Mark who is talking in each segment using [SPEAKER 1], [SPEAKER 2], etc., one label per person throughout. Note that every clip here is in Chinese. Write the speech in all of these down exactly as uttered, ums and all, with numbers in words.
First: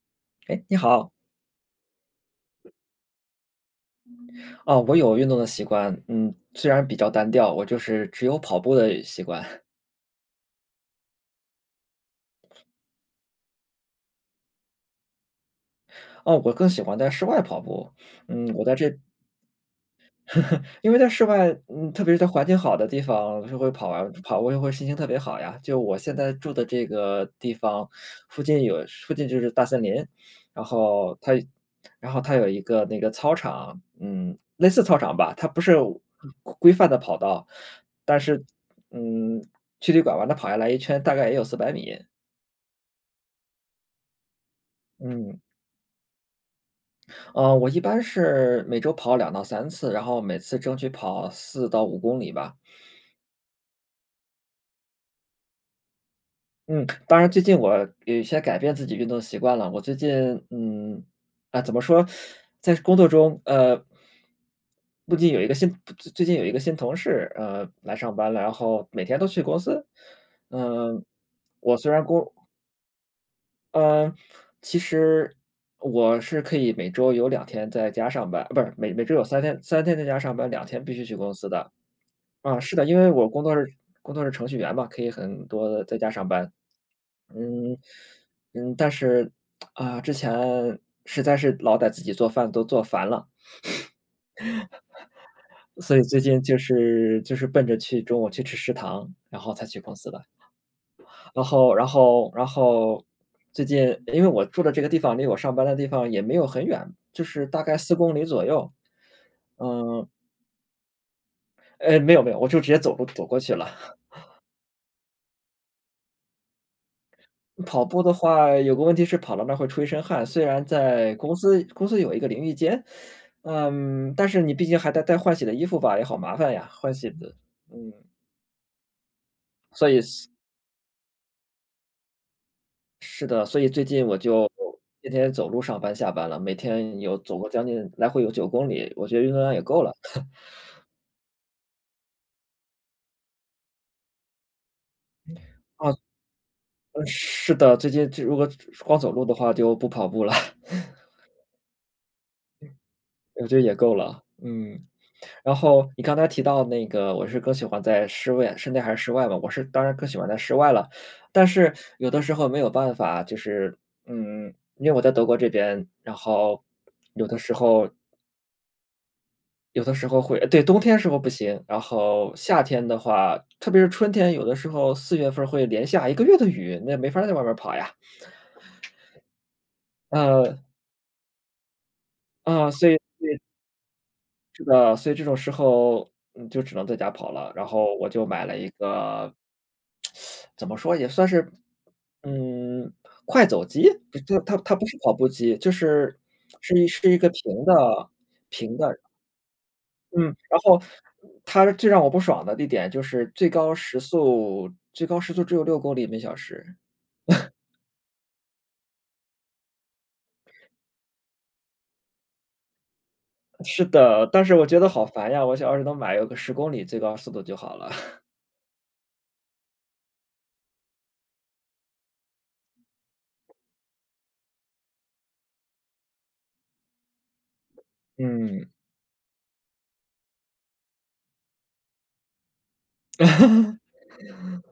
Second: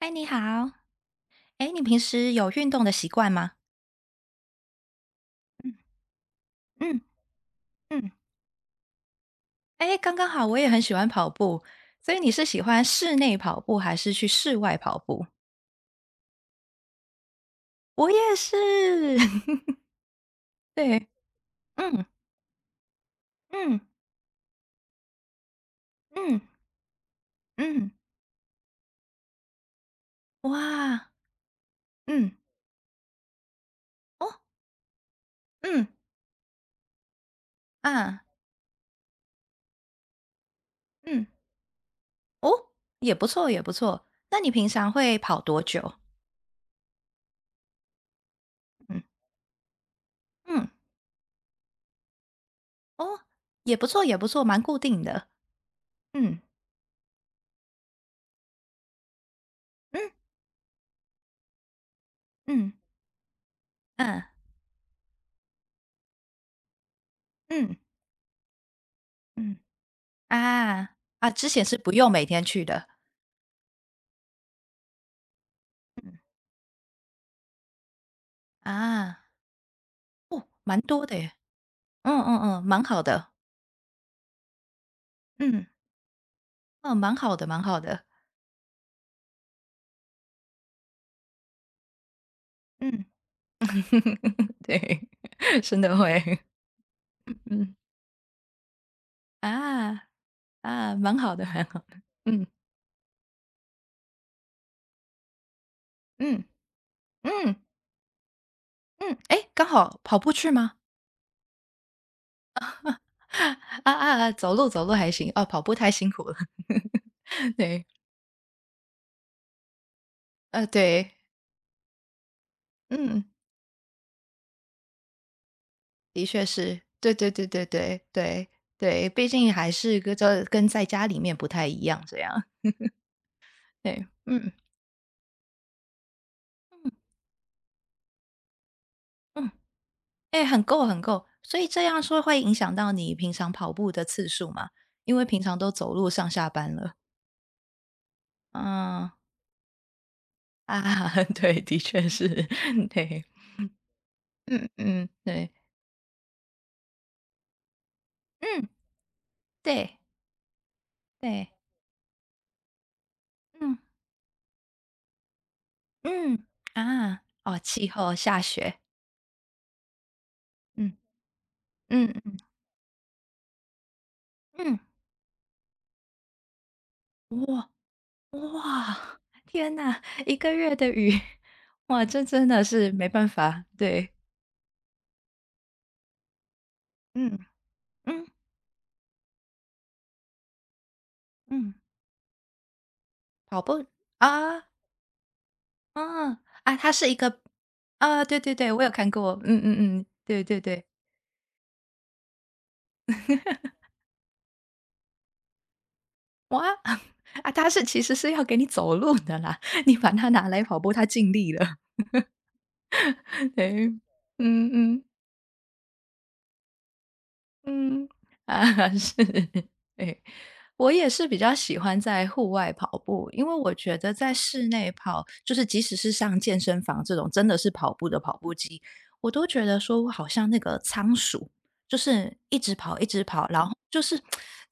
[SPEAKER 1] 嗨，你
[SPEAKER 2] 哎，
[SPEAKER 1] 好。
[SPEAKER 2] 你好。
[SPEAKER 1] 哎，你平时有运动的习惯吗？
[SPEAKER 2] 哦，我有运动的习惯，
[SPEAKER 1] 嗯
[SPEAKER 2] 嗯，虽然比
[SPEAKER 1] 嗯
[SPEAKER 2] 较单调，我就是
[SPEAKER 1] 嗯。
[SPEAKER 2] 只有跑步的习惯。
[SPEAKER 1] 哎，刚刚好，我也很喜欢跑步，所以你是喜欢室内跑步还是去室外跑步？
[SPEAKER 2] 哦，我更喜欢在室外跑步。
[SPEAKER 1] 我也
[SPEAKER 2] 嗯，
[SPEAKER 1] 是。
[SPEAKER 2] 我在这 因为在
[SPEAKER 1] 对，
[SPEAKER 2] 室外，嗯，特
[SPEAKER 1] 嗯
[SPEAKER 2] 别是在环境好的地方，就会
[SPEAKER 1] 嗯
[SPEAKER 2] 跑完跑过就会心情特别好呀。就我现在
[SPEAKER 1] 嗯
[SPEAKER 2] 住的这个地方，
[SPEAKER 1] 嗯，
[SPEAKER 2] 附近有附近就是大森林。然
[SPEAKER 1] 哇，
[SPEAKER 2] 后它然后
[SPEAKER 1] 嗯，
[SPEAKER 2] 它有一个那个操场，
[SPEAKER 1] 哦，
[SPEAKER 2] 嗯，类似操场吧，它不是
[SPEAKER 1] 嗯，
[SPEAKER 2] 嗯规范的跑道。但
[SPEAKER 1] 啊，
[SPEAKER 2] 是，嗯，距离拐弯的跑下来一圈大
[SPEAKER 1] 嗯，
[SPEAKER 2] 概也有四百米。
[SPEAKER 1] 哦，也不错也不错。那你平常会
[SPEAKER 2] 嗯，
[SPEAKER 1] 跑多久？
[SPEAKER 2] 呃，我一般是每周
[SPEAKER 1] 嗯
[SPEAKER 2] 跑两到三次，然后每次
[SPEAKER 1] 嗯，
[SPEAKER 2] 争取跑四到五公里吧。
[SPEAKER 1] 哦，也不错也不错，蛮固定的。嗯
[SPEAKER 2] 嗯，当然最近我有些改变自己运动习惯了。我最近，
[SPEAKER 1] 嗯
[SPEAKER 2] 嗯，啊，怎么说，
[SPEAKER 1] 嗯
[SPEAKER 2] 在工作中，呃，
[SPEAKER 1] 嗯
[SPEAKER 2] 不仅有一个新最最近有一个新同事，呃，
[SPEAKER 1] 嗯
[SPEAKER 2] 来上班了，然后每天都去公
[SPEAKER 1] 嗯。
[SPEAKER 2] 司。
[SPEAKER 1] 啊，
[SPEAKER 2] 嗯，
[SPEAKER 1] 啊，之前
[SPEAKER 2] 我
[SPEAKER 1] 是不
[SPEAKER 2] 虽然
[SPEAKER 1] 用每
[SPEAKER 2] 工
[SPEAKER 1] 天去的。
[SPEAKER 2] 嗯，其实
[SPEAKER 1] 嗯。
[SPEAKER 2] 我是可以每周有两天在家上班，不是，每每周
[SPEAKER 1] 啊，
[SPEAKER 2] 有三天三天在家上
[SPEAKER 1] 哦，
[SPEAKER 2] 班两
[SPEAKER 1] 蛮
[SPEAKER 2] 天必须
[SPEAKER 1] 多
[SPEAKER 2] 去
[SPEAKER 1] 的
[SPEAKER 2] 公
[SPEAKER 1] 耶。
[SPEAKER 2] 司的。
[SPEAKER 1] 嗯嗯
[SPEAKER 2] 啊，
[SPEAKER 1] 嗯，
[SPEAKER 2] 是
[SPEAKER 1] 蛮
[SPEAKER 2] 的，因
[SPEAKER 1] 好
[SPEAKER 2] 为我
[SPEAKER 1] 的。
[SPEAKER 2] 工作是工作是程序员嘛，可以很
[SPEAKER 1] 嗯，
[SPEAKER 2] 多地在家上班。
[SPEAKER 1] 哦，蛮好的蛮
[SPEAKER 2] 嗯，
[SPEAKER 1] 好的。
[SPEAKER 2] 嗯，但是，啊，之前实在是老在自己做饭都做
[SPEAKER 1] 嗯。
[SPEAKER 2] 烦了，
[SPEAKER 1] 对，真
[SPEAKER 2] 所
[SPEAKER 1] 的
[SPEAKER 2] 以最
[SPEAKER 1] 会。
[SPEAKER 2] 近就是就 是奔
[SPEAKER 1] 嗯，
[SPEAKER 2] 着去中午去吃食堂，然后才去公
[SPEAKER 1] 啊，
[SPEAKER 2] 司的。
[SPEAKER 1] 啊，蛮好
[SPEAKER 2] 然
[SPEAKER 1] 的蛮
[SPEAKER 2] 后
[SPEAKER 1] 好
[SPEAKER 2] 然
[SPEAKER 1] 的。
[SPEAKER 2] 后
[SPEAKER 1] 嗯，
[SPEAKER 2] 然后最近因为我住的这个地方离我上班的地方也没
[SPEAKER 1] 嗯，
[SPEAKER 2] 有很远，就是
[SPEAKER 1] 嗯，
[SPEAKER 2] 大概四公里左右。
[SPEAKER 1] 嗯，诶，刚好
[SPEAKER 2] 嗯，
[SPEAKER 1] 跑步去吗？
[SPEAKER 2] 哎，没有没有，我就直接走路走过去了。
[SPEAKER 1] 啊啊啊，走路走路还行，哦，跑步太辛苦了。
[SPEAKER 2] 跑
[SPEAKER 1] 对，
[SPEAKER 2] 步的话，有个问题是跑到那儿会出一身汗，虽然
[SPEAKER 1] 呃，对，
[SPEAKER 2] 在公司公司有一个淋浴间，
[SPEAKER 1] 嗯。
[SPEAKER 2] 嗯，但是你毕竟还得带换洗的衣服吧，也好
[SPEAKER 1] 的
[SPEAKER 2] 麻
[SPEAKER 1] 确
[SPEAKER 2] 烦呀，
[SPEAKER 1] 是，
[SPEAKER 2] 换洗
[SPEAKER 1] 对对
[SPEAKER 2] 的。
[SPEAKER 1] 对对
[SPEAKER 2] 嗯，
[SPEAKER 1] 对对对，毕竟还
[SPEAKER 2] 所以
[SPEAKER 1] 是跟
[SPEAKER 2] 是
[SPEAKER 1] 这跟在家里面不太一样这样。
[SPEAKER 2] 是的，所以最近
[SPEAKER 1] 对，
[SPEAKER 2] 我就
[SPEAKER 1] 嗯
[SPEAKER 2] 天天走路上班下班了，每
[SPEAKER 1] 嗯
[SPEAKER 2] 天有走过将近来回有九公里，我觉得运动
[SPEAKER 1] 嗯，
[SPEAKER 2] 量也够了。
[SPEAKER 1] 哎，很够很够。所以这样说会影响到你平常跑步的次数吗？因为平常都走
[SPEAKER 2] 啊，
[SPEAKER 1] 路上下班了。
[SPEAKER 2] 呃是的，最近这如果光
[SPEAKER 1] 嗯，
[SPEAKER 2] 走路的话就不跑步了。
[SPEAKER 1] 啊，对，的确是。对，
[SPEAKER 2] 我觉得也够了。
[SPEAKER 1] 嗯
[SPEAKER 2] 嗯。
[SPEAKER 1] 嗯，对，
[SPEAKER 2] 然后你刚才提到那个，我是更喜欢在室外
[SPEAKER 1] 嗯，
[SPEAKER 2] 室内还是室外嘛？我是当然
[SPEAKER 1] 对
[SPEAKER 2] 更喜欢在室外了，但
[SPEAKER 1] 对，
[SPEAKER 2] 是有的时候没有办法，就是
[SPEAKER 1] 嗯
[SPEAKER 2] 嗯，因为我在德国这边，然
[SPEAKER 1] 嗯，
[SPEAKER 2] 后
[SPEAKER 1] 啊，
[SPEAKER 2] 有的时
[SPEAKER 1] 哦，气
[SPEAKER 2] 候
[SPEAKER 1] 候下雪，
[SPEAKER 2] 有的时候会，对，冬
[SPEAKER 1] 嗯
[SPEAKER 2] 天时候不行，然
[SPEAKER 1] 嗯
[SPEAKER 2] 后
[SPEAKER 1] 嗯
[SPEAKER 2] 夏天的话，特别是春天，有的时
[SPEAKER 1] 嗯，
[SPEAKER 2] 候四月份儿会连下一个月的雨，那没法儿在外面儿
[SPEAKER 1] 哇。
[SPEAKER 2] 跑呀。
[SPEAKER 1] 哇，天呐一个
[SPEAKER 2] 呃，
[SPEAKER 1] 月的雨。哇，这真的
[SPEAKER 2] 啊，所
[SPEAKER 1] 是
[SPEAKER 2] 以
[SPEAKER 1] 没办法，对，
[SPEAKER 2] 是的，所以这种时候，嗯，就只能在家跑
[SPEAKER 1] 嗯，
[SPEAKER 2] 了。然后我就
[SPEAKER 1] 嗯，
[SPEAKER 2] 买了一个，怎么说也算是，
[SPEAKER 1] 嗯，
[SPEAKER 2] 嗯，快
[SPEAKER 1] 跑
[SPEAKER 2] 走
[SPEAKER 1] 步
[SPEAKER 2] 机，不是，它它
[SPEAKER 1] 啊，
[SPEAKER 2] 它不是跑步机，就是
[SPEAKER 1] 啊，
[SPEAKER 2] 是
[SPEAKER 1] 啊，
[SPEAKER 2] 一
[SPEAKER 1] 它是
[SPEAKER 2] 是
[SPEAKER 1] 一
[SPEAKER 2] 一个
[SPEAKER 1] 个
[SPEAKER 2] 平的
[SPEAKER 1] 啊，对对对，
[SPEAKER 2] 平
[SPEAKER 1] 我有
[SPEAKER 2] 的，
[SPEAKER 1] 看过，嗯嗯嗯，
[SPEAKER 2] 嗯。
[SPEAKER 1] 对
[SPEAKER 2] 然
[SPEAKER 1] 对
[SPEAKER 2] 后
[SPEAKER 1] 对。
[SPEAKER 2] 它最让我不爽的一点就是最高时速最高时速只有六公里每小
[SPEAKER 1] 哇。
[SPEAKER 2] 时。
[SPEAKER 1] 啊，它是其实是要给你走路的啦，你把它拿来跑步，它尽力了。
[SPEAKER 2] 是
[SPEAKER 1] 对，
[SPEAKER 2] 的，但是我
[SPEAKER 1] 嗯
[SPEAKER 2] 觉得好
[SPEAKER 1] 嗯
[SPEAKER 2] 烦呀，我想要是能买有个十公里最高速度就好了。
[SPEAKER 1] 嗯，啊，是。对。我也是比较喜欢在户外跑步，因为我觉得在室内跑，就是即使是上健身房这种真的是跑步的跑步
[SPEAKER 2] 嗯。
[SPEAKER 1] 机，我都觉得说我好像那个仓鼠，就是一直跑一直跑，然后就是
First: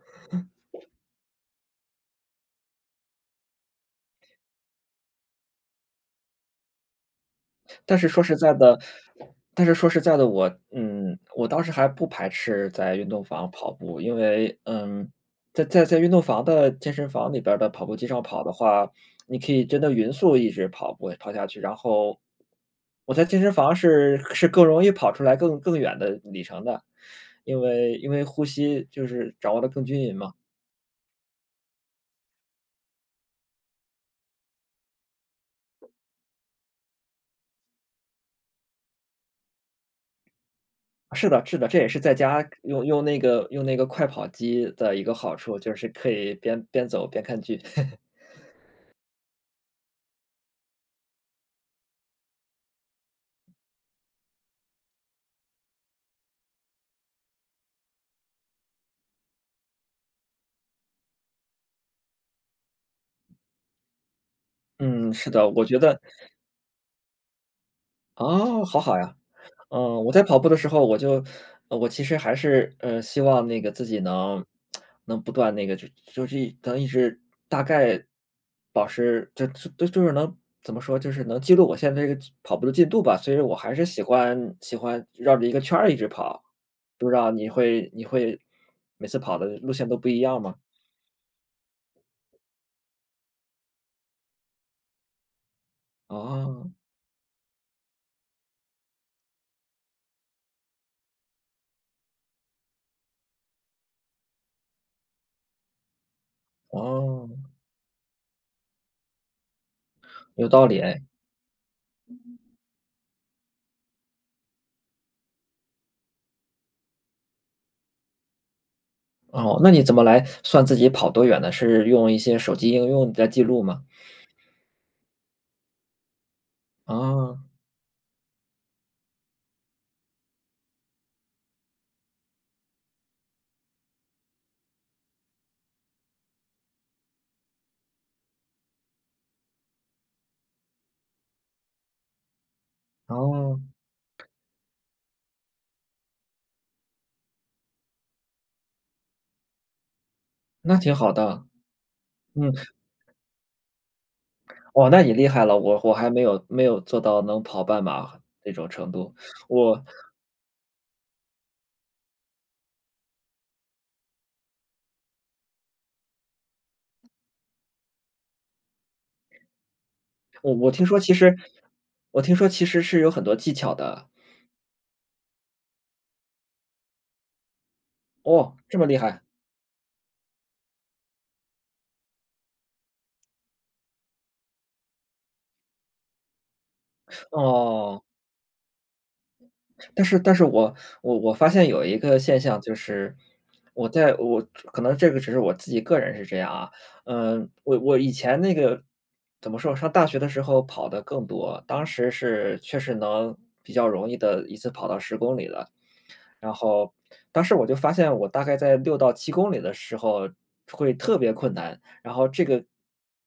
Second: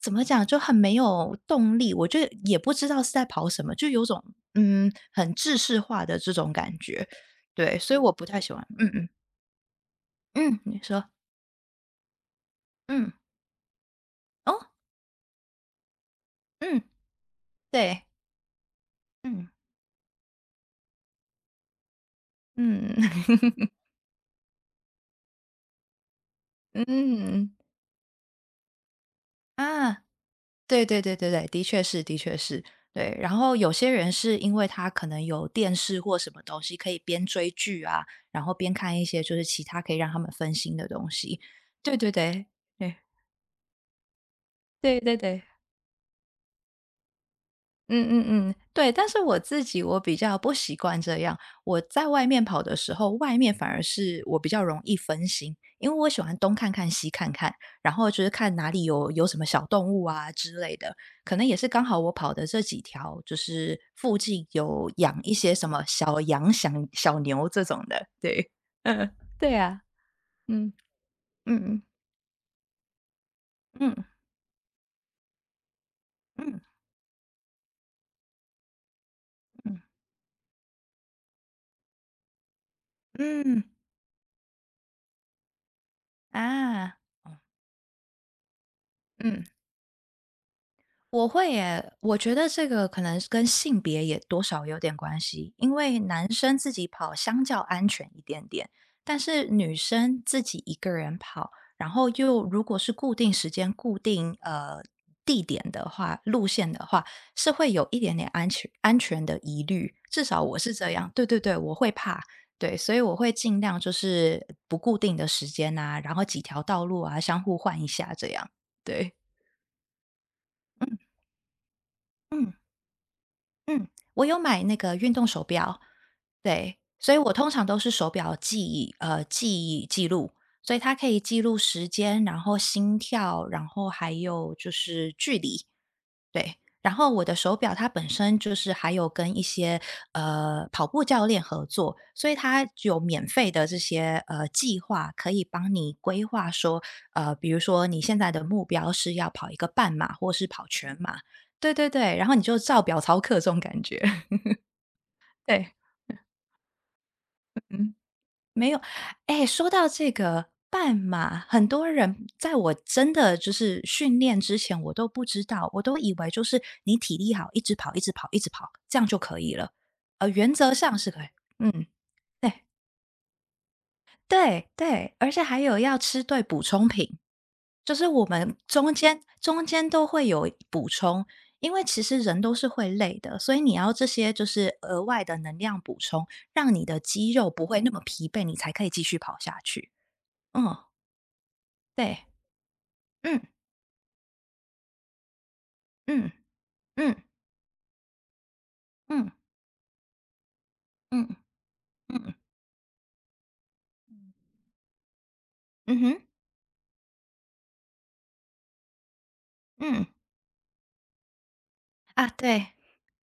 [SPEAKER 1] 怎么讲就很没有动力，我就也不知道是在跑什么，就有种嗯很制式化的这种感觉，对，所
[SPEAKER 2] 但
[SPEAKER 1] 以
[SPEAKER 2] 是
[SPEAKER 1] 我
[SPEAKER 2] 说
[SPEAKER 1] 不
[SPEAKER 2] 实
[SPEAKER 1] 太
[SPEAKER 2] 在
[SPEAKER 1] 喜欢。
[SPEAKER 2] 的
[SPEAKER 1] 嗯嗯
[SPEAKER 2] 但是说实在的，我
[SPEAKER 1] 嗯，你说，
[SPEAKER 2] 嗯，我当时还不排斥在运
[SPEAKER 1] 嗯
[SPEAKER 2] 动房跑步，因为，
[SPEAKER 1] 哦
[SPEAKER 2] 嗯，在在在运动房的
[SPEAKER 1] 嗯
[SPEAKER 2] 健身房里边儿的跑步
[SPEAKER 1] 对，
[SPEAKER 2] 机上跑的话，你
[SPEAKER 1] 嗯
[SPEAKER 2] 可以真的匀速一直跑步跑下去，然后
[SPEAKER 1] 嗯
[SPEAKER 2] 我在健身房是是更容易跑出来更更远的里程 的，
[SPEAKER 1] 嗯
[SPEAKER 2] 因为因为呼吸就是掌握的更均
[SPEAKER 1] 啊。
[SPEAKER 2] 匀嘛。
[SPEAKER 1] 对对对对对，的确是的确是。对，然后有些人是因为他可能有电视或什么东西，可以边追剧啊，然后边看一些就是其他可以让他们分心的东
[SPEAKER 2] 是
[SPEAKER 1] 西。
[SPEAKER 2] 的是的，这也
[SPEAKER 1] 对
[SPEAKER 2] 是
[SPEAKER 1] 对
[SPEAKER 2] 在
[SPEAKER 1] 对，
[SPEAKER 2] 家用
[SPEAKER 1] 对，
[SPEAKER 2] 用那个用那个快跑机的
[SPEAKER 1] 对
[SPEAKER 2] 一个
[SPEAKER 1] 对
[SPEAKER 2] 好
[SPEAKER 1] 对。
[SPEAKER 2] 处，就是可以边边走边看剧。
[SPEAKER 1] 嗯嗯嗯，对，但是我自己我比较不习惯这样。我在外面跑的时候，外面反而是我比较容易分心，因为我喜欢东看看西看看，然后就是看哪里有有什么小动物啊之类的。可能也是刚好我跑的这几条，就是附近有
[SPEAKER 2] 嗯，
[SPEAKER 1] 养
[SPEAKER 2] 是
[SPEAKER 1] 一
[SPEAKER 2] 的，
[SPEAKER 1] 些
[SPEAKER 2] 我
[SPEAKER 1] 什
[SPEAKER 2] 觉
[SPEAKER 1] 么
[SPEAKER 2] 得
[SPEAKER 1] 小羊、小小牛这种的。对，
[SPEAKER 2] 哦，好好
[SPEAKER 1] 嗯，
[SPEAKER 2] 呀。
[SPEAKER 1] 对啊，
[SPEAKER 2] 嗯，我在跑步的时
[SPEAKER 1] 嗯
[SPEAKER 2] 候，我就
[SPEAKER 1] 嗯
[SPEAKER 2] 呃
[SPEAKER 1] 嗯
[SPEAKER 2] 我其实还是，呃，希望那个自己
[SPEAKER 1] 嗯
[SPEAKER 2] 能能不断那个就就是一
[SPEAKER 1] 嗯
[SPEAKER 2] 能一直大概保持就就就是能怎么说，就是能记录我现在这个跑步的进度吧，所以
[SPEAKER 1] 嗯
[SPEAKER 2] 我
[SPEAKER 1] 嗯
[SPEAKER 2] 还是喜欢喜欢绕着一个圈儿一直跑。
[SPEAKER 1] 啊，
[SPEAKER 2] 不知道你会你会每次跑
[SPEAKER 1] 嗯。
[SPEAKER 2] 的路线都不一样吗？
[SPEAKER 1] 我会耶，我觉得这个可能是跟性别也多少有点关系，因为男生
[SPEAKER 2] 哦。
[SPEAKER 1] 自己跑相较安全一点点，但是女生自己一个人跑，然后又如果是固定时间、固定呃地点的话、路线的话，
[SPEAKER 2] 哦，
[SPEAKER 1] 是会有一点点安全安全的疑虑，至少
[SPEAKER 2] 有
[SPEAKER 1] 我
[SPEAKER 2] 道
[SPEAKER 1] 是
[SPEAKER 2] 理
[SPEAKER 1] 这
[SPEAKER 2] 哎。
[SPEAKER 1] 样。对对对，我会怕，对，所以我会尽量就是不固定的时间啊，然后几条道路啊，相互换一下这样。对，
[SPEAKER 2] 哦，那你怎么来算自己
[SPEAKER 1] 嗯
[SPEAKER 2] 跑多远呢？是用一些
[SPEAKER 1] 嗯。
[SPEAKER 2] 手机应用在记录吗？
[SPEAKER 1] 嗯，我有买那个运动手表，对，所以我
[SPEAKER 2] 啊，
[SPEAKER 1] 通常都是手表记呃，记记录，所以它可以记录时间，然后心跳，然后还有就是距离，对。然后我的手表它本身就是还有跟一些呃跑步教练合作，所以它有免费
[SPEAKER 2] 哦，
[SPEAKER 1] 的这些呃计划，可以帮你规划说，呃，比如说你现在的目标是要跑一个半马或是跑
[SPEAKER 2] 那挺
[SPEAKER 1] 全
[SPEAKER 2] 好
[SPEAKER 1] 马。
[SPEAKER 2] 的。
[SPEAKER 1] 对对对，然后你
[SPEAKER 2] 嗯，
[SPEAKER 1] 就照表操课这种感觉。
[SPEAKER 2] 哦，那你厉害了，
[SPEAKER 1] 对，
[SPEAKER 2] 我我还没有没有做到能跑半
[SPEAKER 1] 嗯，
[SPEAKER 2] 马这种
[SPEAKER 1] 没有。
[SPEAKER 2] 程度。
[SPEAKER 1] 哎，说
[SPEAKER 2] 我
[SPEAKER 1] 到这个半马，很多人在我真的就是训练之前，我都不知道，我都以为就是你体力好，一直跑，一直跑，一直跑，这样就可以了。呃，原
[SPEAKER 2] 我我
[SPEAKER 1] 则
[SPEAKER 2] 听说
[SPEAKER 1] 上是
[SPEAKER 2] 其
[SPEAKER 1] 可以，
[SPEAKER 2] 实
[SPEAKER 1] 嗯，
[SPEAKER 2] 我听说
[SPEAKER 1] 对
[SPEAKER 2] 其实是有很多技巧的。
[SPEAKER 1] 对对，而且还有要吃对补充品，就是我们
[SPEAKER 2] 哦，这么
[SPEAKER 1] 中
[SPEAKER 2] 厉害。
[SPEAKER 1] 间中间都会有补充，因为其实人都是会累的，所以你要这些就是额外的能量补充，让你的肌肉不会那么
[SPEAKER 2] 哦。
[SPEAKER 1] 疲惫，你才可以继续跑下去。
[SPEAKER 2] 但是但是我
[SPEAKER 1] 嗯，
[SPEAKER 2] 我我发现有一个
[SPEAKER 1] 对，
[SPEAKER 2] 现象，就是
[SPEAKER 1] 嗯
[SPEAKER 2] 我在我可能这个只是我自己个人是
[SPEAKER 1] 嗯
[SPEAKER 2] 这样啊。
[SPEAKER 1] 嗯
[SPEAKER 2] 嗯，我我以前那个
[SPEAKER 1] 嗯
[SPEAKER 2] 怎么说，上大学的时候跑得更
[SPEAKER 1] 嗯
[SPEAKER 2] 多，当时
[SPEAKER 1] 嗯
[SPEAKER 2] 是确实能比较容易的一次跑到十公里了，
[SPEAKER 1] 嗯哼，
[SPEAKER 2] 然后当时我就发现我大概在六到七公里的时
[SPEAKER 1] 嗯
[SPEAKER 2] 候会特别困难，然
[SPEAKER 1] 啊，
[SPEAKER 2] 后这个
[SPEAKER 1] 对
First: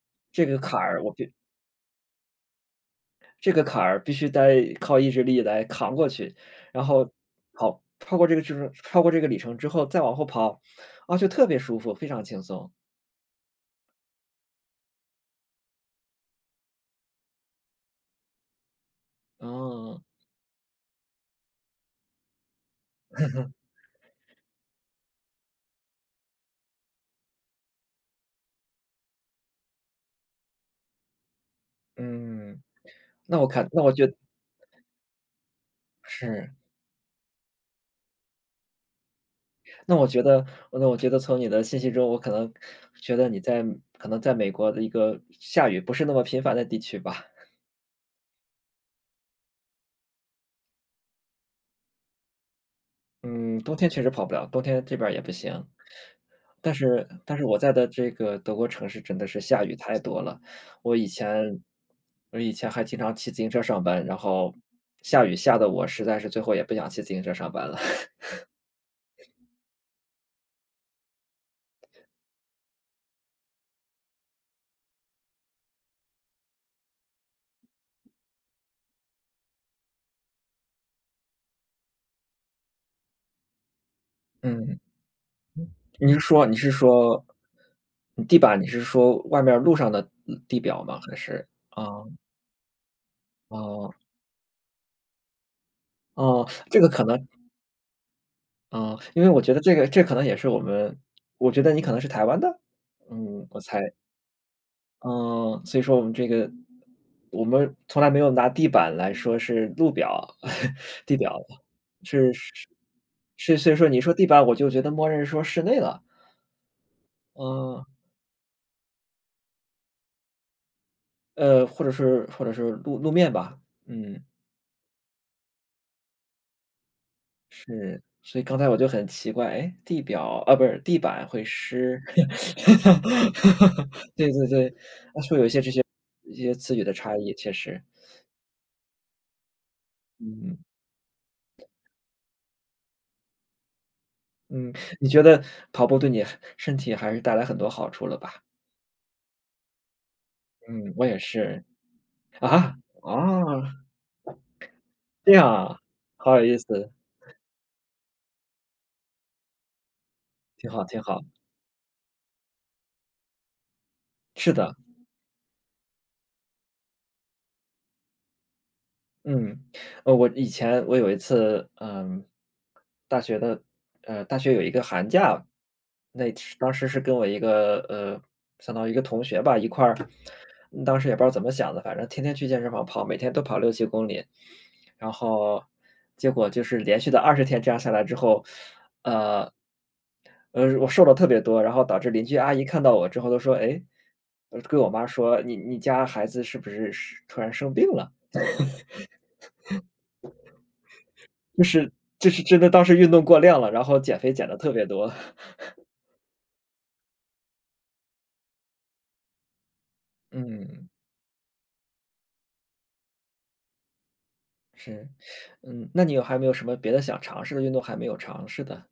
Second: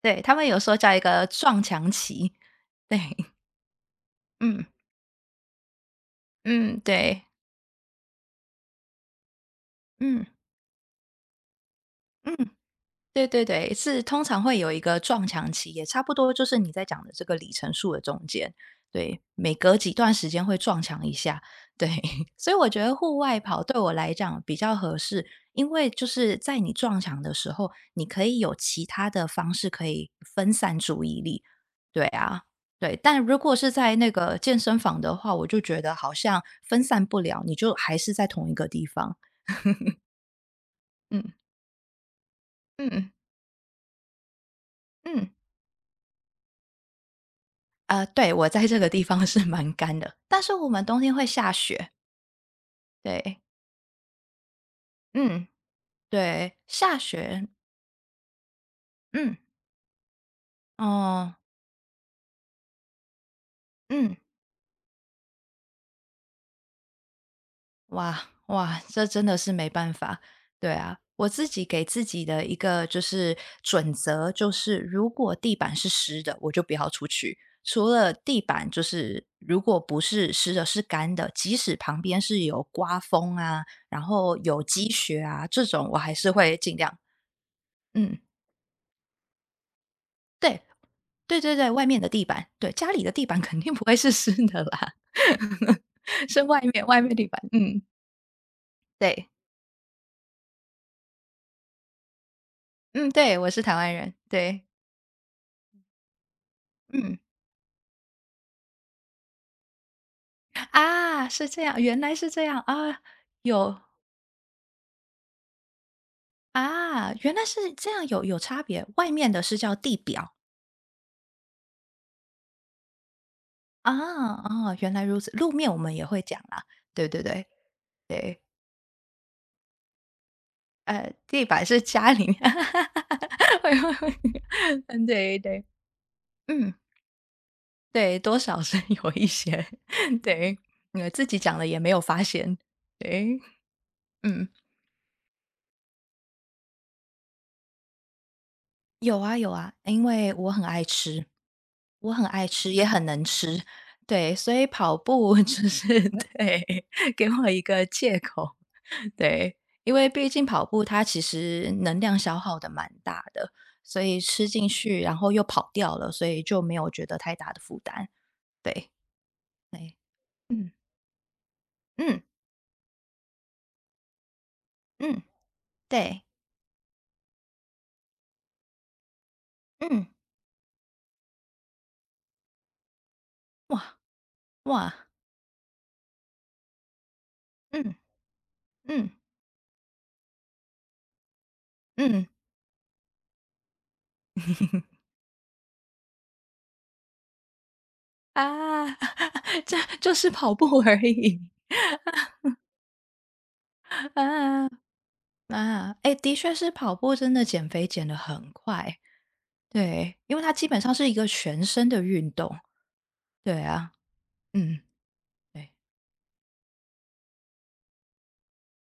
[SPEAKER 1] 对，他
[SPEAKER 2] 这
[SPEAKER 1] 们
[SPEAKER 2] 个
[SPEAKER 1] 有说
[SPEAKER 2] 坎
[SPEAKER 1] 叫一
[SPEAKER 2] 儿我就
[SPEAKER 1] 个撞墙期，对，
[SPEAKER 2] 这个坎儿必须
[SPEAKER 1] 嗯
[SPEAKER 2] 得靠意志力来扛过去，
[SPEAKER 1] 嗯
[SPEAKER 2] 然后
[SPEAKER 1] 对，
[SPEAKER 2] 跑超过这个制程超过这个里程之后再往后
[SPEAKER 1] 嗯
[SPEAKER 2] 跑，啊，就特别舒服，非常
[SPEAKER 1] 嗯。
[SPEAKER 2] 轻松。
[SPEAKER 1] 对对对，是通常会有一个撞墙期，也差不多就是你在讲的这个里程数的中间。对，每隔几
[SPEAKER 2] 哦。
[SPEAKER 1] 段时间会撞墙一下，对。所以我觉得户外跑 对我来讲比较合适，因为就是在你撞墙的时候，你可以有其他的方式可以分散注意力。对啊，
[SPEAKER 2] 嗯，
[SPEAKER 1] 对，但如
[SPEAKER 2] 那我
[SPEAKER 1] 果
[SPEAKER 2] 看
[SPEAKER 1] 是
[SPEAKER 2] 那我
[SPEAKER 1] 在
[SPEAKER 2] 觉
[SPEAKER 1] 那
[SPEAKER 2] 得
[SPEAKER 1] 个健身房的话，我就觉得好像
[SPEAKER 2] 是，
[SPEAKER 1] 分散不了，你就还是在同一个地方。
[SPEAKER 2] 那我觉得那我觉得
[SPEAKER 1] 嗯
[SPEAKER 2] 从你的信息中，我可能
[SPEAKER 1] 嗯
[SPEAKER 2] 觉得你在可能在美国的一个
[SPEAKER 1] 嗯。
[SPEAKER 2] 下雨不是那么频繁的地区吧。
[SPEAKER 1] 呃，对，我在这个地方是蛮干的，但是我们冬天会下雪。对，
[SPEAKER 2] 嗯，冬天确实跑不了，冬天这边儿也不
[SPEAKER 1] 嗯，
[SPEAKER 2] 行。
[SPEAKER 1] 对，
[SPEAKER 2] 但
[SPEAKER 1] 下
[SPEAKER 2] 是但是
[SPEAKER 1] 雪，
[SPEAKER 2] 我在的这个德国城市真的
[SPEAKER 1] 嗯，
[SPEAKER 2] 是下雨太多了。我以
[SPEAKER 1] 哦，
[SPEAKER 2] 前我以前还经常骑自行车上班，
[SPEAKER 1] 嗯，
[SPEAKER 2] 然后下雨下的我实在是最后也不想骑自行车上班了。
[SPEAKER 1] 哇哇，这真的是没办法。对啊，我自己给自己的一个就是准则，就是如果地板是湿的，我就不要出去。除了地板，就是如果不是湿的，是干的，即使旁边是有刮风啊，然后有
[SPEAKER 2] 嗯，
[SPEAKER 1] 积雪啊，这种我
[SPEAKER 2] 你
[SPEAKER 1] 还
[SPEAKER 2] 是
[SPEAKER 1] 是
[SPEAKER 2] 说你
[SPEAKER 1] 会
[SPEAKER 2] 是
[SPEAKER 1] 尽量。
[SPEAKER 2] 说
[SPEAKER 1] 嗯，
[SPEAKER 2] 你地板，你是说外面路上的嗯地
[SPEAKER 1] 对，
[SPEAKER 2] 表吗？还
[SPEAKER 1] 对
[SPEAKER 2] 是？
[SPEAKER 1] 对对，
[SPEAKER 2] 啊
[SPEAKER 1] 外面的地板，对，家里的地板肯定不
[SPEAKER 2] 哦，
[SPEAKER 1] 会是湿的啦。是
[SPEAKER 2] 哦，
[SPEAKER 1] 外
[SPEAKER 2] 这
[SPEAKER 1] 面
[SPEAKER 2] 个
[SPEAKER 1] 外
[SPEAKER 2] 可
[SPEAKER 1] 面
[SPEAKER 2] 能。
[SPEAKER 1] 地板，嗯，
[SPEAKER 2] 啊，因为
[SPEAKER 1] 对，
[SPEAKER 2] 我觉得这个这可能也是我们我觉得你可能是台湾的？
[SPEAKER 1] 嗯，对，
[SPEAKER 2] 嗯，
[SPEAKER 1] 我
[SPEAKER 2] 我
[SPEAKER 1] 是台
[SPEAKER 2] 猜。
[SPEAKER 1] 湾人，对，
[SPEAKER 2] 嗯，所以说我们这个
[SPEAKER 1] 嗯，
[SPEAKER 2] 我们从来没有拿地板来说是路表 地
[SPEAKER 1] 啊，
[SPEAKER 2] 表。
[SPEAKER 1] 是这样，原来是
[SPEAKER 2] 是
[SPEAKER 1] 这
[SPEAKER 2] 是
[SPEAKER 1] 样啊，
[SPEAKER 2] 是。所以
[SPEAKER 1] 有
[SPEAKER 2] 说你说地板，我就觉得默认说室内了。
[SPEAKER 1] 啊，原来是
[SPEAKER 2] 嗯，
[SPEAKER 1] 这样，有有差别，外面的是叫地表
[SPEAKER 2] 呃，或者是或者是路路面吧。
[SPEAKER 1] 啊
[SPEAKER 2] 嗯，
[SPEAKER 1] 啊，原来如此，路面我们也会讲啦，对对对
[SPEAKER 2] 所
[SPEAKER 1] 对，
[SPEAKER 2] 以刚才我就很奇怪，哎，地表啊，不是，地
[SPEAKER 1] 呃，
[SPEAKER 2] 板会
[SPEAKER 1] 地板是
[SPEAKER 2] 湿。
[SPEAKER 1] 家里面，会会 会，
[SPEAKER 2] 对对对，
[SPEAKER 1] 嗯，对对，
[SPEAKER 2] 一些
[SPEAKER 1] 嗯。
[SPEAKER 2] 词语的差异，确实。
[SPEAKER 1] 对，多少是 有一些。
[SPEAKER 2] 嗯，
[SPEAKER 1] 对，呃，自己讲了也没有发现，对，嗯，
[SPEAKER 2] 嗯，你觉得跑步对你身体还是带来很多好处了吧？
[SPEAKER 1] 有啊有啊，因为我很爱
[SPEAKER 2] 嗯，我也
[SPEAKER 1] 吃，
[SPEAKER 2] 是。
[SPEAKER 1] 我很爱吃，
[SPEAKER 2] 啊？
[SPEAKER 1] 也很能
[SPEAKER 2] 哦，
[SPEAKER 1] 吃，对，所以跑
[SPEAKER 2] 这
[SPEAKER 1] 步
[SPEAKER 2] 样
[SPEAKER 1] 就
[SPEAKER 2] 啊，
[SPEAKER 1] 是
[SPEAKER 2] 好有意
[SPEAKER 1] 对，
[SPEAKER 2] 思，
[SPEAKER 1] 给我一个借口，对，因为毕竟跑
[SPEAKER 2] 挺好
[SPEAKER 1] 步
[SPEAKER 2] 挺
[SPEAKER 1] 它
[SPEAKER 2] 好。
[SPEAKER 1] 其实能量消耗的蛮大的，所以吃
[SPEAKER 2] 是
[SPEAKER 1] 进
[SPEAKER 2] 的。
[SPEAKER 1] 去然后又跑掉了，所以就没有觉得太大的负担，对，
[SPEAKER 2] 嗯，
[SPEAKER 1] 对，
[SPEAKER 2] 呃，我以
[SPEAKER 1] 嗯
[SPEAKER 2] 前我有一次，
[SPEAKER 1] 嗯
[SPEAKER 2] 嗯，大学的，呃，大学有一个寒
[SPEAKER 1] 嗯，
[SPEAKER 2] 假，
[SPEAKER 1] 对，
[SPEAKER 2] 那是当时是跟我一个，呃，相当于一个同学吧，一块儿。
[SPEAKER 1] 嗯，
[SPEAKER 2] 嗯当时也不知道怎么想的，反正天天去健身房跑，每天都跑六
[SPEAKER 1] 哇。
[SPEAKER 2] 七公里，
[SPEAKER 1] 哇。
[SPEAKER 2] 然后结果就是连续的二十天这样下
[SPEAKER 1] 嗯，
[SPEAKER 2] 来之后，
[SPEAKER 1] 嗯，
[SPEAKER 2] 呃，呃，我瘦了特别多，然后导致邻
[SPEAKER 1] 嗯，
[SPEAKER 2] 居阿姨看到我之后都说，哎，呃跟我妈说，你你家孩子是不是是突然生病了？
[SPEAKER 1] 啊。这就是跑步而已。
[SPEAKER 2] 就是真的当时运动过量了，然后减肥减的
[SPEAKER 1] 啊，
[SPEAKER 2] 特别多。
[SPEAKER 1] 啊，哎，的确是跑步真的减肥减得很快，对，因为它基本
[SPEAKER 2] 嗯，
[SPEAKER 1] 上是一个全身的运动，对啊，嗯，
[SPEAKER 2] 是。
[SPEAKER 1] 对。
[SPEAKER 2] 嗯，那你有还没有什么别的想尝试的运动还没有尝试的？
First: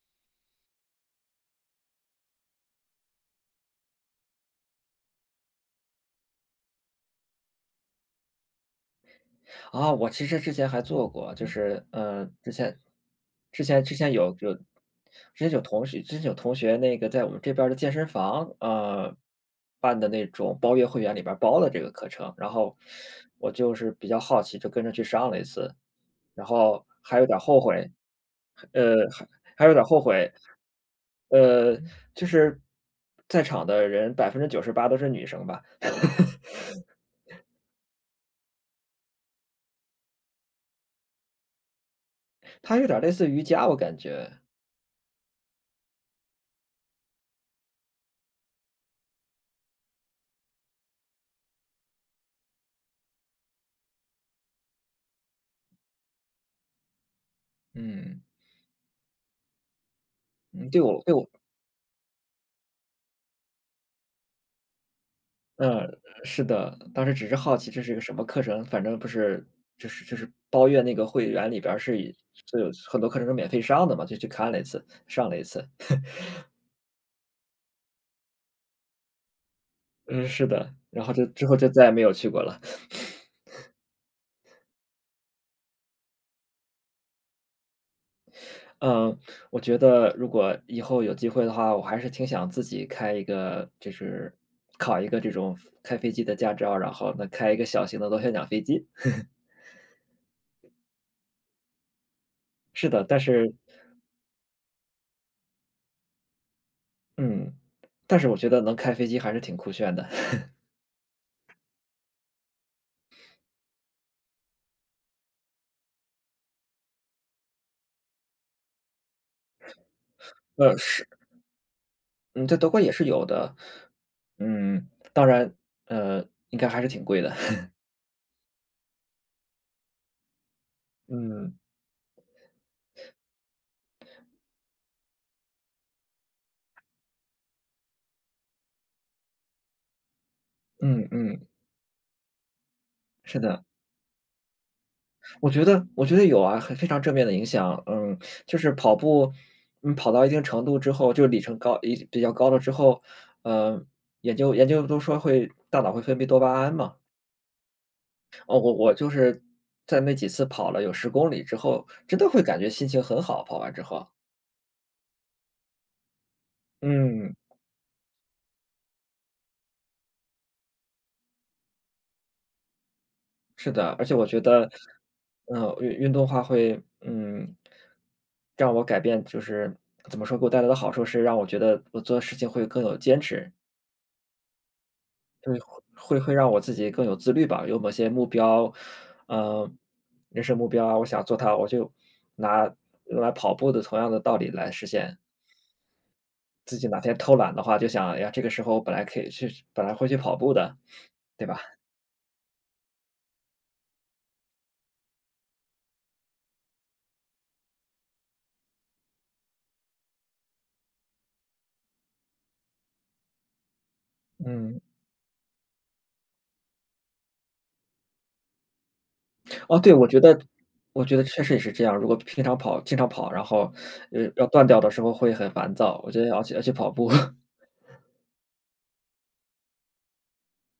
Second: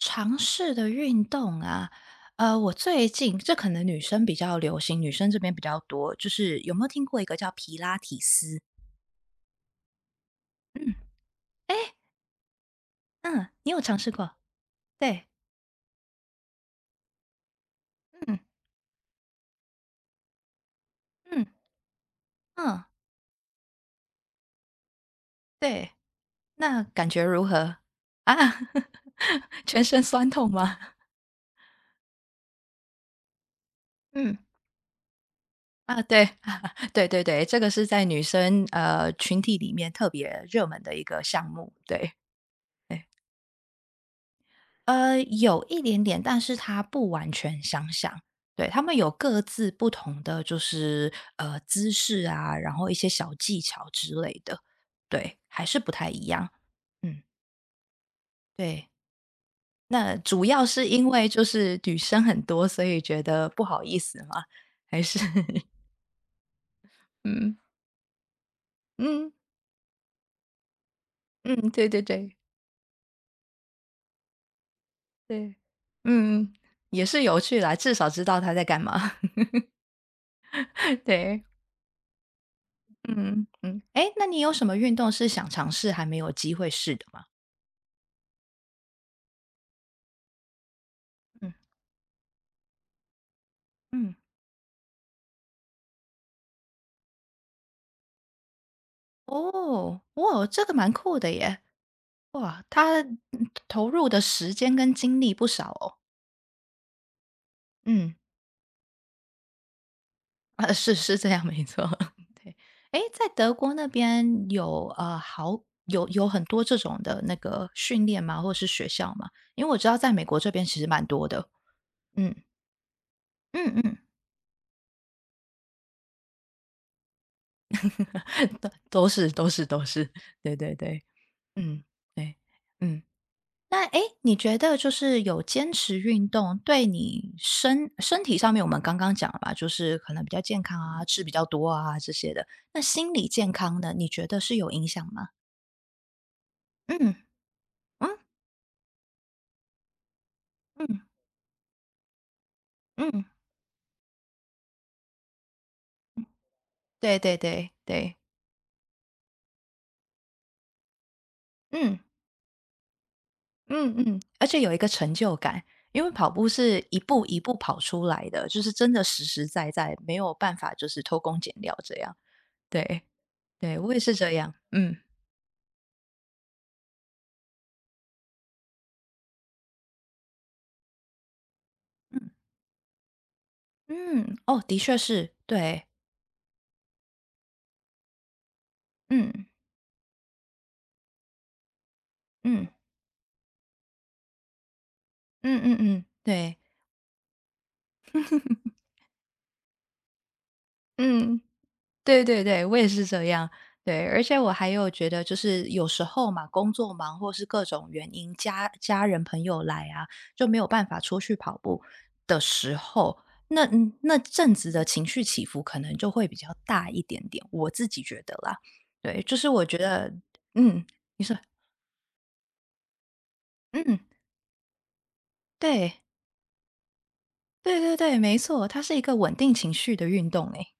[SPEAKER 1] 尝试的运动啊，呃，我最近这可能女生比较流行，女生这边比较多，就是有没有听过一个叫皮拉提斯？
[SPEAKER 2] 啊，我其实之前还
[SPEAKER 1] 嗯，
[SPEAKER 2] 做过，就是，
[SPEAKER 1] 哎，
[SPEAKER 2] 呃，之前
[SPEAKER 1] 嗯，
[SPEAKER 2] 之
[SPEAKER 1] 你有
[SPEAKER 2] 前之
[SPEAKER 1] 尝试
[SPEAKER 2] 前有
[SPEAKER 1] 过？
[SPEAKER 2] 有
[SPEAKER 1] 对，
[SPEAKER 2] 之前有同学之前有同学那个在我们这边儿的健身
[SPEAKER 1] 嗯，
[SPEAKER 2] 房，呃，办的那种包月会员里边儿
[SPEAKER 1] 嗯，
[SPEAKER 2] 包了这个课程，然后
[SPEAKER 1] 嗯，
[SPEAKER 2] 我就是比较好奇，就跟着去上了一次，
[SPEAKER 1] 对。
[SPEAKER 2] 然
[SPEAKER 1] 那
[SPEAKER 2] 后
[SPEAKER 1] 感
[SPEAKER 2] 还
[SPEAKER 1] 觉
[SPEAKER 2] 有点儿
[SPEAKER 1] 如
[SPEAKER 2] 后
[SPEAKER 1] 何？
[SPEAKER 2] 悔，
[SPEAKER 1] 啊，
[SPEAKER 2] 呃，还还 有点
[SPEAKER 1] 全
[SPEAKER 2] 儿后
[SPEAKER 1] 身酸
[SPEAKER 2] 悔，
[SPEAKER 1] 痛吗？
[SPEAKER 2] 呃，就是在场的人百
[SPEAKER 1] 嗯，
[SPEAKER 2] 分之九十八都是女生吧，
[SPEAKER 1] 啊，对，对对对，这个是在女生，呃，群体里面特别热门的一个项目，对，
[SPEAKER 2] 它有点儿
[SPEAKER 1] 对。
[SPEAKER 2] 类似瑜伽我感觉。
[SPEAKER 1] 呃，有一点点，但是它不完全相像。对，他们有各自不同的就是，呃，姿势啊，然后一些小技巧之类的，对，还是不太一样。嗯，
[SPEAKER 2] 嗯，
[SPEAKER 1] 对。那主要
[SPEAKER 2] 嗯，对
[SPEAKER 1] 是
[SPEAKER 2] 我
[SPEAKER 1] 因
[SPEAKER 2] 对我
[SPEAKER 1] 为就是女生很多，所以觉得不好意思吗？还是
[SPEAKER 2] 嗯，是的，当时只是好
[SPEAKER 1] 嗯，
[SPEAKER 2] 奇这是一个什么课程，反正不
[SPEAKER 1] 嗯，
[SPEAKER 2] 是就是就是包月那个会员里
[SPEAKER 1] 嗯，
[SPEAKER 2] 边儿
[SPEAKER 1] 对
[SPEAKER 2] 是
[SPEAKER 1] 对
[SPEAKER 2] 以
[SPEAKER 1] 对，
[SPEAKER 2] 就有很多课程是免费上的嘛，就去看了一次，上了一
[SPEAKER 1] 对，
[SPEAKER 2] 次。
[SPEAKER 1] 嗯，也是有趣啦，至少知道他在干嘛。
[SPEAKER 2] 嗯，是的，然 后就
[SPEAKER 1] 对，
[SPEAKER 2] 之后就再也没有去过了。
[SPEAKER 1] 嗯，嗯。诶，那你有什么运动是想尝试还没有机会试的吗？
[SPEAKER 2] 嗯，我觉得如果以后有机会的
[SPEAKER 1] 嗯，
[SPEAKER 2] 话，我还是挺想自己开一个就
[SPEAKER 1] 嗯，
[SPEAKER 2] 是考一个这种开飞机的驾照，然后呢，开一个小型的螺旋桨飞机。
[SPEAKER 1] 哦，哇，这个蛮酷的耶。哇，
[SPEAKER 2] 是
[SPEAKER 1] 他
[SPEAKER 2] 的，但
[SPEAKER 1] 嗯
[SPEAKER 2] 是
[SPEAKER 1] 投入的时间跟精力不少哦。
[SPEAKER 2] 嗯，
[SPEAKER 1] 嗯。
[SPEAKER 2] 但是我觉得能开飞机还是挺酷炫的。
[SPEAKER 1] 啊，是是这样，没错。对，哎，在德国那边有呃，好有有很多这种的那个训练吗？或者是学校吗？因为我知道在美国这边
[SPEAKER 2] 呃，
[SPEAKER 1] 其实蛮
[SPEAKER 2] 是。
[SPEAKER 1] 多的。嗯
[SPEAKER 2] 嗯，在德国也是有的。
[SPEAKER 1] 嗯嗯，
[SPEAKER 2] 嗯，当然，呃，应该还是挺贵的。
[SPEAKER 1] 都都是都是都是，对对对，
[SPEAKER 2] 嗯，
[SPEAKER 1] 嗯，对，嗯。那哎诶，你觉得就是有坚持运动对你身身体上面，我们刚刚讲了吧，就是可能比较健康啊，
[SPEAKER 2] 嗯
[SPEAKER 1] 吃比较
[SPEAKER 2] 嗯，
[SPEAKER 1] 多啊这些的。那心理
[SPEAKER 2] 是
[SPEAKER 1] 健
[SPEAKER 2] 的。
[SPEAKER 1] 康呢，你觉得是有影响吗？
[SPEAKER 2] 我觉得我觉得有啊，很非常正
[SPEAKER 1] 嗯
[SPEAKER 2] 面的影响。嗯，
[SPEAKER 1] 嗯。
[SPEAKER 2] 就是跑步，嗯，跑到一定程度之
[SPEAKER 1] 嗯
[SPEAKER 2] 后，就是里程高一比较高了之后，
[SPEAKER 1] 嗯，
[SPEAKER 2] 呃，研究研究都说会大脑会分泌多巴胺嘛。
[SPEAKER 1] 对对对对，
[SPEAKER 2] 哦，我我就是在那几次跑了有十公里之后，
[SPEAKER 1] 嗯
[SPEAKER 2] 真的会感觉心情很好，跑完之
[SPEAKER 1] 嗯
[SPEAKER 2] 后。
[SPEAKER 1] 嗯，而且有一个成就感，因为跑步是一步
[SPEAKER 2] 嗯，
[SPEAKER 1] 一步跑出来的，就是真的实实在在，没有办法就是偷工减料这样。对
[SPEAKER 2] 是
[SPEAKER 1] 对，
[SPEAKER 2] 的，
[SPEAKER 1] 我也
[SPEAKER 2] 而
[SPEAKER 1] 是
[SPEAKER 2] 且我
[SPEAKER 1] 这
[SPEAKER 2] 觉
[SPEAKER 1] 样。
[SPEAKER 2] 得，
[SPEAKER 1] 嗯
[SPEAKER 2] 嗯，运运动化会，嗯，让我改变就是怎么说，给我带来的好处是让我觉得我做
[SPEAKER 1] 嗯
[SPEAKER 2] 事情会更有坚持。
[SPEAKER 1] 嗯，哦，的确是，
[SPEAKER 2] 对，会
[SPEAKER 1] 对，
[SPEAKER 2] 会会让我自己更有自律吧，有某些目标，
[SPEAKER 1] 嗯
[SPEAKER 2] 呃，人生目标啊，我想做它，我就
[SPEAKER 1] 嗯
[SPEAKER 2] 拿用来跑步的同样的道理来实现。
[SPEAKER 1] 嗯嗯嗯，对，
[SPEAKER 2] 自己哪天偷懒的话，就想，哎呀，这个时候本来可以去，本来会去跑步的，
[SPEAKER 1] 嗯。
[SPEAKER 2] 对吧？
[SPEAKER 1] 对对对，我也是这样。对，而且我还有觉得，就是有时候嘛，工作忙或是各种原因，家家人朋友来啊，就没有办法出去跑步的时候，那嗯那阵子
[SPEAKER 2] 嗯，
[SPEAKER 1] 的情绪起伏可能就会比较大一点点，我自己觉得啦。对，就是我觉
[SPEAKER 2] 哦，对，我
[SPEAKER 1] 得，
[SPEAKER 2] 觉得，
[SPEAKER 1] 嗯，
[SPEAKER 2] 我觉得
[SPEAKER 1] 你说，
[SPEAKER 2] 确实也是这样。如果平常跑，经常跑，然后
[SPEAKER 1] 嗯，
[SPEAKER 2] 呃要断掉的时候会很烦躁，
[SPEAKER 1] 对，
[SPEAKER 2] 我觉得要去要去跑步。
[SPEAKER 1] 对对对，没错，它是一个稳定情绪的运动诶。